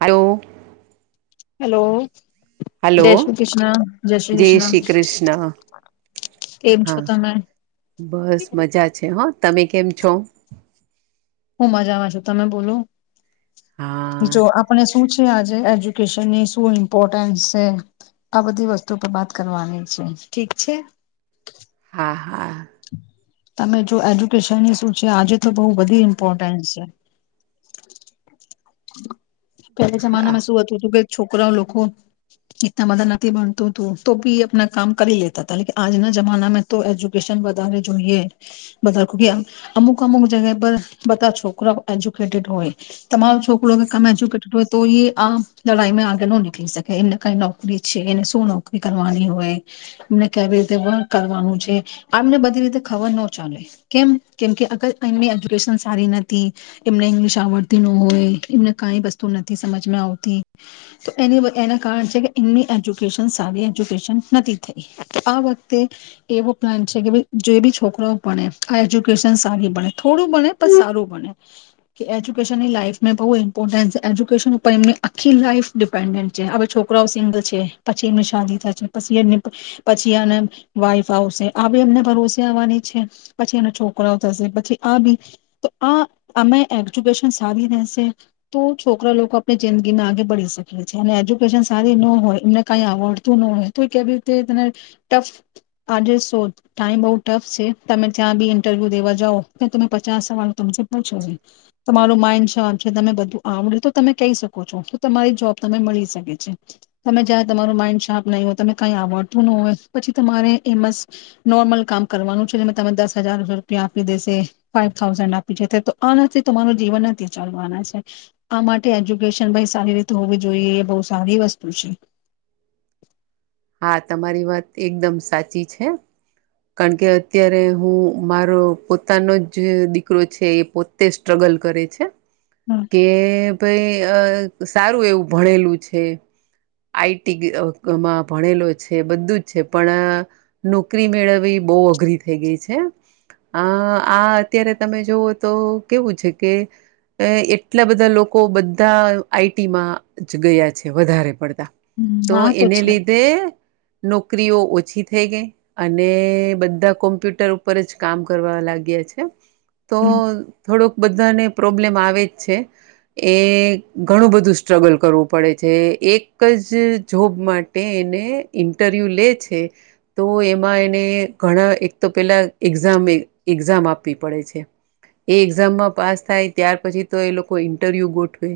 Hello hello hello જય શ્રી કૃષ્ણ જય કૃષ્ણ શ્રી કૃષ્ણ કેમ છો હા તમે બસ મજા છે હો તમે કેમ છો હું મજામાં છું તમે બોલું હા જો આપને શું છે આજે એજ્યુકેશનની શું ઇમ્પોર્ટન્સ છે આ બધી વસ્તુ પર વાત કરવાની છે ઠીક છે હા હા [inaudible] [inaudible] તમે જો એજ્યુકેશનની શું છે આજે તો બહુ બધી ઇમ્પોર્ટન્સ છે [inaudible] [inaudible] પેલા હા જમાનામાં શું હતું જુકે છોકરાઓ લોકો ઇટલા બઘાં નથી ભળતું તું તો બી આપના કામ કરી લેતા હતા લ આજના જમાના તો એજ્યુકેશન વધારે જોઈએ વધારે અમુક અમુક જગ્યા પર બધા છોકરા એજ્યુકેટેડ હોય તમારું છોક થોડુ કમ એજ્યુકેટેડ હોય તો એ આ લડાઈમાં આગળ ન નીકળી શકે એમને કઈ નોકરી છે એને શું નોકરી કરવાની હોય એમને કેવી રીતે વર્ક કરવાનું છે આ એમને બધી રીતે ખબર ન ચાલે કેમ કેમ કે અગર એમની એજ્યુકેશન સારી નથી એમને ઈંગ્લિશ આવડતી નો હોય એમને કંઈ વસ્તુ નથી સમજમાં આવતી તો એની એના કારણ છે કે એમની એજ્યુકેશન સારી એજ્યુકેશન નથી થઈ આ વખતે એવો પ્લાન છે કે ભ જે બી છોકરાઓ ભણે આ એજ્યુકેશન સારી બણે થોડું બણે પણ સારું બણે કે એજ્યુકેશનની લાઈફ બહુ ઇમ્પોર્ટન્ટ એજ્યુકેશન ઉપર એમની આખી લાઈઇફ ડિપેન્ડન્ટ છે હવે છોકરાઓ સિંગલ છે પછી એમની શાદી થાય છે પછી એમની પછી આને વાઈફ આવશે આ બી એમને ભરોસે આવવાની છે પછી એના છોકરાઓ થશે પછી આ બી તો આ અમે એજ્યુકેશન સારી રહેશે તો છોકરા લોકો આપની જિંદગીમાં આગે બળી શકી છે અને એજ્યુકેશન સારી ન હોય એમને કઈ આવડતું ન હોય તો કેવી રીતે તને ટફ આજો ટાઈમ બઉુ ટફ છે તમે ત્યાં બી ઇન્ટરવ્યુ દેવા જાવ ત્યા તમે પચાસ સવાનું તમે હછો ન તમારું માઇન્ડ શદ તમે બધું આવડે તો તમે કહી શકો છો તો તમારી જોબ તમે મળી શકે છે તમે જ તમારું માઈન્ડ શાર્પ નહીં હોય તમે કઈ આવડતું ન હોય પછી તમારે એ મસ્ નોર્મલ કામ કરવાનું છે જે તમે દસ હજાર રૂપિયા આપી દેશે ફાઈવ થાઉઝન્ડ આપી જ તો આનાથી તમારું જીવન અ આ માટે એજ્યુકેશન સારી રીતે હોવી જોઈએ એ બહ સારી વસ્તુ છે હા તમારી વાત એકદમ સાચી છે કારણ કે અત્યારે હું મારો પોતાનો જ જે દીકરો છે એ પોતે સ્ટ્રગલ કરે છે હમ કે ભઈ સારું એવું ભણેલું છે આઈટીમાં ભણેલો છે બધું જ છે પણ નોકરી મેળવી બહુ અઘરી થઈ ગઈ છે આ આ અત્યારે તમે જોવ તો કેવું છે કે એટલા બધા લોકો બધા આઈટીમાં જ ગયા છે વધારે પડતા હમ હા તો એને છે લીધે નોકરીઓ ઓછી થઈ ગઈ અને બધા કોમ્પ્યુટર ઉપર જ કામ કરવા લાગ્યા છે તો હમ. થોડોક બધાને પ્રોબ્લેમ આવે જ છે એ ઘણું બધું સ્ટ્રગલ કરવું પડે છે એક જ જોબ માટે એને ઇન્ટરવ્યૂ લે છે તો એમાં એને ઘણા એક તો પેલા એક્ઝામ એક્ઝામ આપવી પડે છે એ એક્ઝામમાં પાસ થાય ત્યાર પછી તો એ લોકો ઇન્ટરવ્યુ ગોઠવે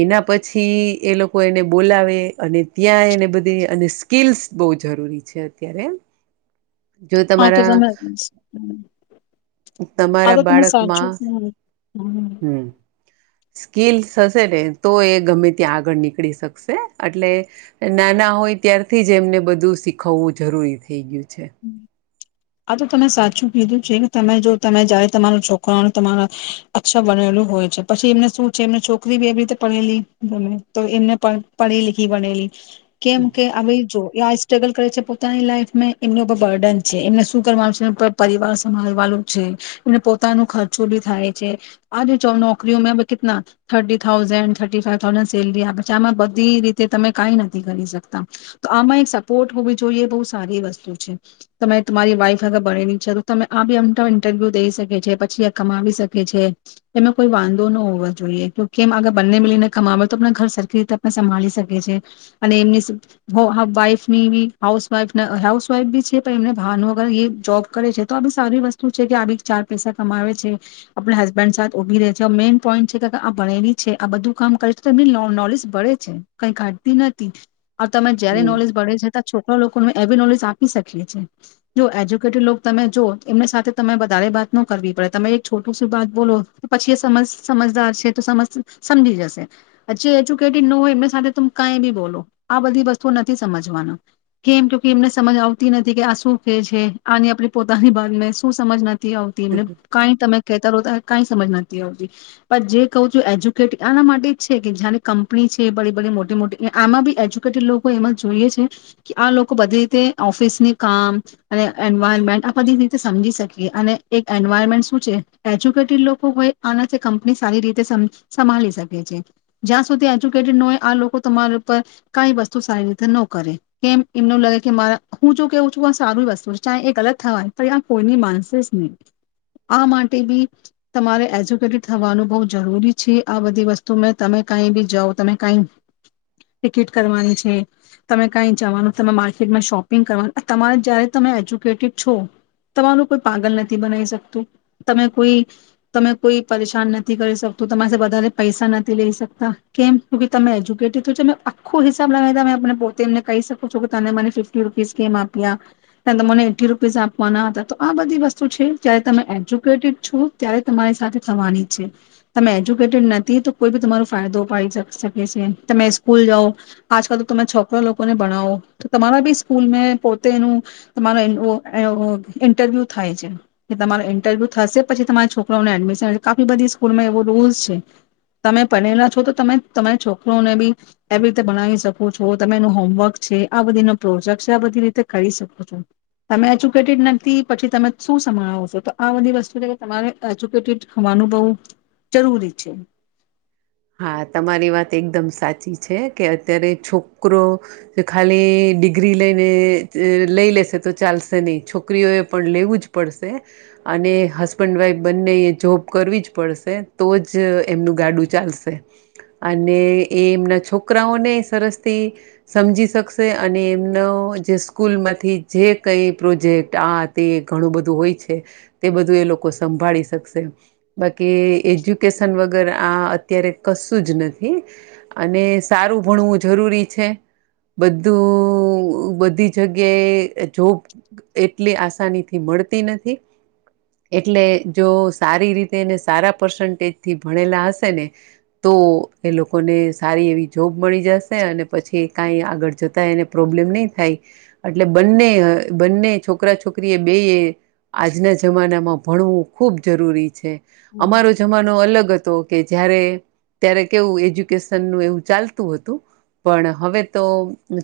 એના પછી એ લોકો એને બોલાવે અને ત્યાં એને બધું અને સ્કીિલ્સ બહુ જરૂરી છે અત્યારે જો હા તો તમારા તમે આ તમારા તો તમે સાચું બાળકમાં હમ હમ સ્કીલસ હશે ને તો એ ગમે ત્યાં આગળ નીકળી શકશે એટલે નાના હોય ત્યારથી જ એમને બધું શીખવવું જરૂરી થઈ ગયું છે. હમ આ તો તમે સાચું કીધું છે ને તમે જો તમે જાય તમા છોકરાનું તમારા અક્ષર બનેલું હોય છે પછી એમને શું છે એમને છોકરી બી એવી રીતે પડેલી ગમે તો એમને પઢી લીખી ભનેલી કેમ કે અવે જો એ આસ સ્ટ્રગલ કરે છે પોતાની લાઈફમેં એમના પર બર્ડન છે એમને શું કરવાનું છે એ પરિવાર સંભળવાનું છે એમને પોતાનું ખર્ચો બી થાય છે આજ નોકરીઓ મેં કેટલા thirty thousand thirty five thousand salary આપે છે આમાં બધી રીતે તમે કઈ નથી કરી શકતા તો આમાં એક સપોર્ટ હોવવી જોઈએ બહુ સારી વસ્તુ છે છે તમે તમારી વાઈફ અગર ભનેલી છે તો તમે આ બીમ ઇન્ટરવ્યુ દઈ શકે છે પછી આ કમાવી શકે છે એમાં કોઈ વાંધો ન હોવો જોઈએ ક્યુંકી એમાં અગર બંને મલીને કમાવે તો ઘર સરખી રીતે પન સંભાળી શકે છે અને એમની વાઈફની બી હાઉસવાઈફ હઉ ફ બી છે એમને ભાવનું અગર એ જોબ કરે છે તો આ બી સારી વસ્તુ છે કે આ બી ચાર પૈસા કમાવે છે આપણા હસબેન્ડ સાથે ઉભી રહે છે મેઈન પોઈન્ટ છે કે આ ભણેલી છે આ બધું કામ કરે છે તો એમની નોલેજ ભળે છે કઈ કાઢતી નથી આ તમે જયારે હમ નોલેજ ભળે છે આ છો લોકો ને એ બી નોલેજ આપ શકીયે છીએ જો એજ્યુકેટેડ તમે જો એમને સાથે તમે વધારે વાત ન કરવી પડે તમે એક છોટુંશું બાત બોલો પછી એ સમજ સમજદાર છે તો સમજ સમજી જશે જે એજ્યુકેટેડ ન હોય એમને સાથે તમે કાઈ બી બોલો આ બધી વસ્તુ નથી સમજવાના કેમ કે એમને સમજ તી નથી કે આ શું કે છે આની આપણી પોતાની બાતને શું સમજ નથી આવતી એમને કં તમે કહેતા રહોતા કાંઈ સમજ નથી આવતી પણ જે કહું છું એજ્યુકેટ આના માટે જ છે કે જ્યારે કંપની છે બડી બડી મોટી મોટી આમાં બી એજ્યુકેટેડ લોકો એમાં જોઈએ છે કે આ લોકો બધી રીતે ઓફિસની કામ અને એન્વાયરમેન્ટ આ બધી રીતે સમજી શકીએ અને એક એન્વાયરમેન્ટ શું છે એજ્યુકેટેડ લોકો હોય આનાથી કંપની સારી રીતે સમ સમાલી શકે છે જ્યાં સુધી એજ્યુકેટેડ ન હોય આ લોકો તમારા ઉપર કઈ વસ્તુ સારી રીતે ન કરે કેમ એમને લાગે કે મારા હું જો કેવું છું આ સારું વસ્તુ ચાહે એ ગલત થવાય તો આ કોઈની માનસેસ નહી આ માટે બી તમારે એજ્યુકેટેડ થવાનું બહુ જરૂરી છે આ બધી વસ્તુમાં તમે કાંઈ બી જાઓ તમે કાઈ ટિકિટ કરવાની છે તમે કાઈ જવાનું તમે માર્કેટમાં શોપ પિંગ કરવા તમારે જ્યારે તમે એજ્યુકેટેડ છો તમારૂ કોઈ પાગલ નથી બનાવી શકતું તમે કોઈ તમે કોઈ પરેશાન નથી કરી શકતું તમારે વધારે પૈસા નથી લઈ સકતા કેમ કે તમે એજ્યુકેટેડ છો આખો હિસાબ લાવીતા ત પોતે એમને કહી શકો છો કે તમે મને ફફ ર [unintelligible] કેમ આપ ત તમને એ [unintelligible] રૂપીસ આપવા ના હતા તો આ બધી વસ્તુ છે જ્યારે તમે એજ્યુકેટેડ છો ત્યારે તમારી સાથે થવાની છે તમે એજ્યુકેટેડ નથી તો કોઈ બી તમારો ફાયદો ઉપાડી શકે છે તમે સ્કૂલ જાઓ આજકાલ તો તમે છોકરા લોકોને ભણાવો તો તમારા બી સ્કૂલ પોતે એનું તમારો એન ઓ એ ઓ ઈન્ટરવ્યુ થાય છે કે તમારો ઈન્ટરવ્યૂ થશે પછી તમારા છોકરાઓ ને એડમિશન કાફી બધી સ્કૂલમાં એવો રૂલ્સ છે તમે ભનેલા છો તો તમે તમારા છોકરોને બી એવી રીતે બનાવી શકો છો તમે એનું હોમવર્ક છે આ બધીના પ્રોજક આ બધી રીતે કરી શકો છો તમે એજ્યુકેટેડ નથી પછી તમે શું સમવાસો છો તો આ બધી વસ્તુ છે કે તમારે એજ્યુકેટેડ હોવાનું બઉ જરૂરી છે હા તમારી વાત એકદમ સાચી છે કે અત્યારે છોકરો ખાલી ડિગ્રી લઈને લઈ લેશે તો ચાલશે નહીં છોકરીઓએ પણ લેવું જ પડશે અને હસબન્ડ વાઈફ બંને જોબ કરવી જ પડશે તો જ એમનું ગાડું ચાલશે છે [unintelligible] અને એ એમના છોકરાઓને સરસથી સમજી શકશે અને એમનો જે સ્કૂલમાંથી જે કંઈ પ્રોજેક્ટ આ તે ઘણું બધું હોય છે તે બધું એ લોકો સંભાળી શકશે બાકી એજ્યુકેશન વગર આ અત્યારે કશું જ નથી અને સારું ભણવું જરૂરી છે બધું બધી જગ્યાએ જોબ એટલી આસાનીથી મળતી નથી એટલે જો સારી રીતે એને સારા પર્સન્ટેજથી ભણેલા હશે ને તો એ લોકોને સારી એવી જોબ મળી જશે અને પછી કાઈ આગળ જતા એને પ્રોબ્લેમ નહી થાય અટલે બંને બંને છોકરા છોકરી એ બેએ આજના જમાનામાં ભણવું ખૂબ જરૂરી છે હમ અમારો જમાનો અલગ હતો કે જ્યારે ત્યારે કેવું એજ્યુકેશનનું એવું ચાલતું હતું પણ હવે તો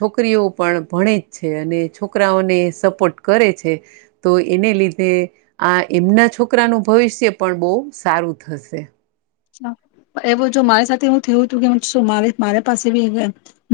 છોકરીઓ પણ ભણે જ છે અને છોકરાઓને સપોર્ટ કરે છે તો એને લીધે આ એમના છોકરાનું ભવિષ્ય પણ બહુ સારું થશે. એવું જો મારી સાથે હું થયું હતું કે શું માર મારે પાસે બી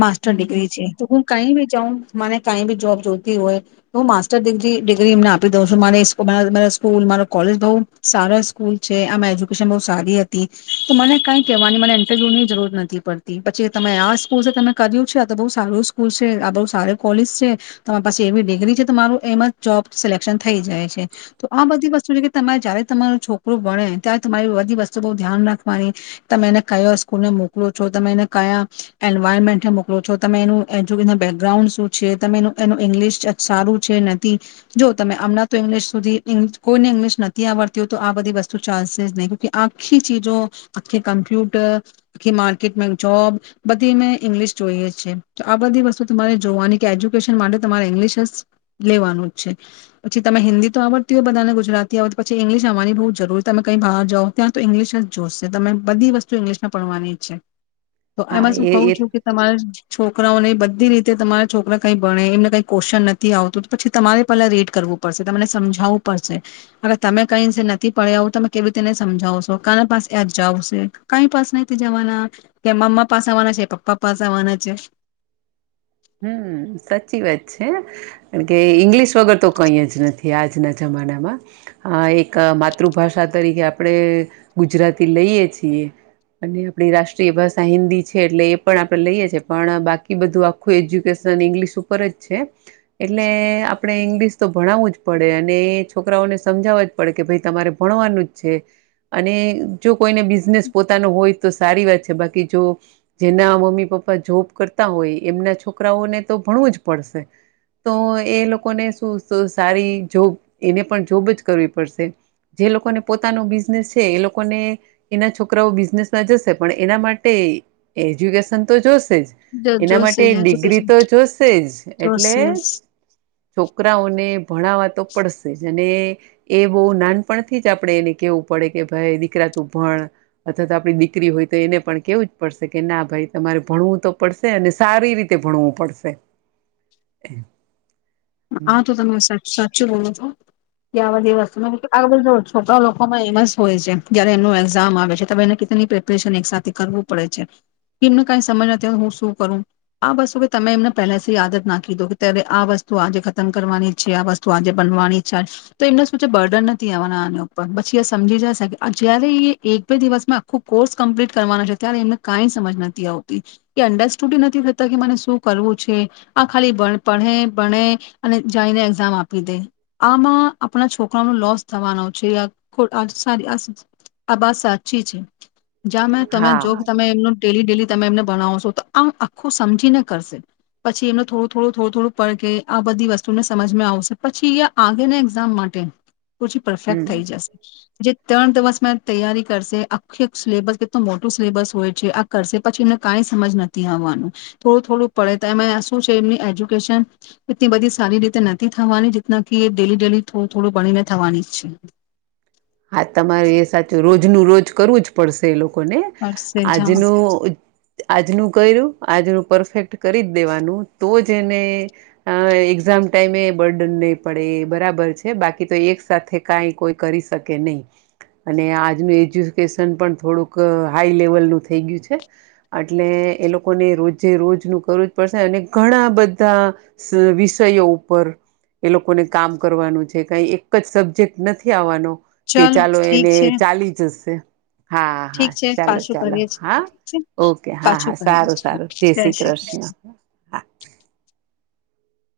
માસ્ટર ડિગ્રી છે તો હું કાઈ બી ચાઉં મારે કઈ બી જોબ જોતી હોય તો માસ્ટરિગ્રી ડિગ્રી એમને આપી દઉં છું [unintelligible] સ્કૂલ મારો કોલેજ બઉ સારા સ્કૂલ છે આમાં એજ્યુકેશન બઉ સારી હતી હતી તો મને કાઈ કેવાની મને ઈન્ટરવ્યુની જરૂરત નથી પડતી પછી તમે આ સ્કૂલ તમે કર્યું છે આ તો બહુ સારું સ્કૂલ છે આ બહુ સારુ કોલેજ છે તમારી પાસે એવી ડિગ્રી છે તો તમારું એમાં જોબ સિલેક્શન થઈ જાય છે તો આ બધી વસ્તુ છે તમાર જ્યારે તમાર છોકરો ભણે ત્યારે તમારી બધી વસ્તુ બ ધ્યાન રાખવાની તમે એને કયો સ્કૂલને મોકલો છો તમે એને કયા એન્વાયરમેન્ટને મોકલો છો તમે એનું એજ્યુકેશન બેકગ્રાઉન્ડ શું છે તમે એનું એનુ ઈંગ્લિશ સારું છે નથી જો તમે હમણાં તો ઈંગ્લિશ સુધી ઈંગ્લી કોઈને ઈંગ્લિશ નથી આવડતી હો તો આ બધી વસ્તુ ચાલશે જ નહીં તો આ આખી ચીજો આખી કમ્પ્યુટર આખી માર્કેટમાં જોબ બધી મે ઇંગ્લિશ જોઈએ છે તો આ બધી વસ્તુ તમારે જોવાની કે એજ્યુકેશન માંડે તમારે ઇંગ્લિશ લેવાનું જ છે પછી તમે હિન્દી તો આવડતી હોય બધાને ગુજરાતી આવડતી પછી ઇંગ્લિશ આવવાની બહુ જરૂરી છે તમે કઈ બહાર જાઓ ત્યાં તો ઇંગ્લિશ જ જોશે તમે બધી વસ્તુ ઇંગ્લિશમાં ભણવાની છે. તો હા એમાં શું એ કહું એ છું કે તમારે છોકરાઓને બધી રીતે તમારા છોકરા કઈ ભણે એમને કઈ કોશન નથી આવતું પછી તમારે પેલા રીડ કરવું પડશે તમને સમજાવવું પડશે અને તમે કઈ નથી પડે આવું તો તમે કેવી [unintelligible] આજ જાવશે કઈ પાસે ના જવાના કે મમ્મા પાસે આવવાના છે પપ્પા પાસે આવવાના છે હમ સાચી વાત છે કારણ કે ઈંગ્લિશ વગર તો કઈ જ નથી આજના જમાનામાં અ એક માતૃભાષા તરીકે આપણે ગુજરાતી લઈએ છીએ અને આપણી રાષ્ટ્રીય ભાષા હિન્દી છે એટલે એ પણ આપણે લઈએ છેએ પણ બાકી બધું આ આખું એજ્યુકેશન ઇંગ્લિશ ઉપર જ છે એટલે આપણે ઇંગ્લિશ તો ભણાવવું જ પડે અને છોકરાઓને સમજાવવા જ પડે કે ભાઈ તમારે ભણવાનું જ છે અને જો કોઈને બિઝનેસ પોતાનો હોય તો સારી વાત છે બાકી જો જેના મમ્મી પપ્પા જોબ કરતા હોય એમના છોકરાઓને તો ભણવું જ પડશે તો એ લોકોને શું સારી જોબ એને પણ જોબ જ કરવી પડશે જે લોકોને પોતાનો બિઝનેસ છે એ લોકોને એના છોકરાઓ બિઝનેસમાં જશે પણ એના માટે એજ્યુકેશન તો જોશે શે છે એના જોશે [unintelligible] ડિગ્રી એજ્યુકેશન તો જોશે જ એટલે જોશે છોકરાઓને ભણાવા તો પડશે જ અને એ બહુ નાનપણથી જ આપણે એને કેવું પડે કે ભાઈ દીકરા તું ભણ અથવા તો આપણી દીકરી હોય તો એને પણ કેવું જ પડશે કે ના ભાઈ તમારે ભણવું તો પડશે અને સારી રીતે ભણવું પડશે. હા તો તમે સાચું બોલો છો કે આ બધી વસ્તુ આ બધ છોકરા લોકોમાં એમસ હોય છે જયારે એમનું એક્ઝામ આવે છે તમે એને કેની પ્રિપેરેશન એક સાથે કરવું પડે છે એમને કઈ સમજ નથી હો તો હું શું કરું આ વસ્તુબી તમે એમને પહેલાથી જ ના કીધો કે ત્યારે આ વસ્તુ આજે ખતમ કરવાની છે આ વસ્તુ આજે બનવાની છે તો એમને શું છે બર્ડન નથી આવવાના આના ઉપર પછી એ સમજી જાયશે જયારે એ એક બે દિવસ આખું કોર્સ કમ્પ્લીટ કરવાનો છે ત્યારે એમને કાંઈ સમજ નથી આવતી એ અંડરસ્ટુડ નથી થતા કે મને શું કરવું છે આ ખાલી બાળપણ ભણે અને જઈને એક્ઝામ આપી દે આમાં આપણા છોકરાનો લોસ થવાનો છે આ બાત સાચી છે. જ્યા મે તમે હા જો તમે એમનું ડેલી ડેલી તમે એમને ભણાવસો છો તો આમ આખું સમજીને કરશે પછી એમને થોડું થોડું થોડું થોડું [unintelligible] આ બધી વસ્તુને સમજમાં આવશે પછી આગે ને એક્ઝામ માટે પછી પરફેક્ટ હમ થઈ જશે. જે ત્રણ દિવસ મે તૈયારી કરશે આખી સિલેબસ કેટલું મોટું સિલેબસ હોય છે આ કરશે પછી એમને કંઈ સમજ નથી આવવાનું થોડું થોડું પડે તો શું છે એમની એજ્યુકેશન એટલી બધી સારી રીતે નથી થવાની જેતના કે ડેલી ડેલી થોડું થોડું ભણીને થવાની છે. હા તમારે એ સાચું રોજ આજનું રોજ કરવું જ પડશે એ લોકો લોકોને કરશે જા આજનું આજનું કર્યું. આજનું પરફેક્ટ કરી જ દેવાનું તો જ એને એક્ઝામ ટાઈમે બર્ડન નહીં પડે એ બરાબર છે બાકી તો એક સાથે કાઈ કોઈ કરી શકે કે નહીં અને આજનું એજ્યુકેશન પણ થોડુંક હાઈ લેવલનું થઈ ગયું છે એટલે એ લોકોને રોજે રોજનું કરવું જ પડશે અને ઘણા બધા વિષયો ઉપર એ લોકોને કામ કરવાનું છે કંઈ એક જ સબ્જેક્ટ નથી આવવાનો. કે ચાલ ચાલો ઠીક એને છે. ચાલી જશે. હા ઠીક હા છે ચાલો પાછો ચાલો કરીએ હા ઠીક છે ઓકે હા પાછો હા કરીએ સારું સારું જય શ્રી કૃષ્ણ. હા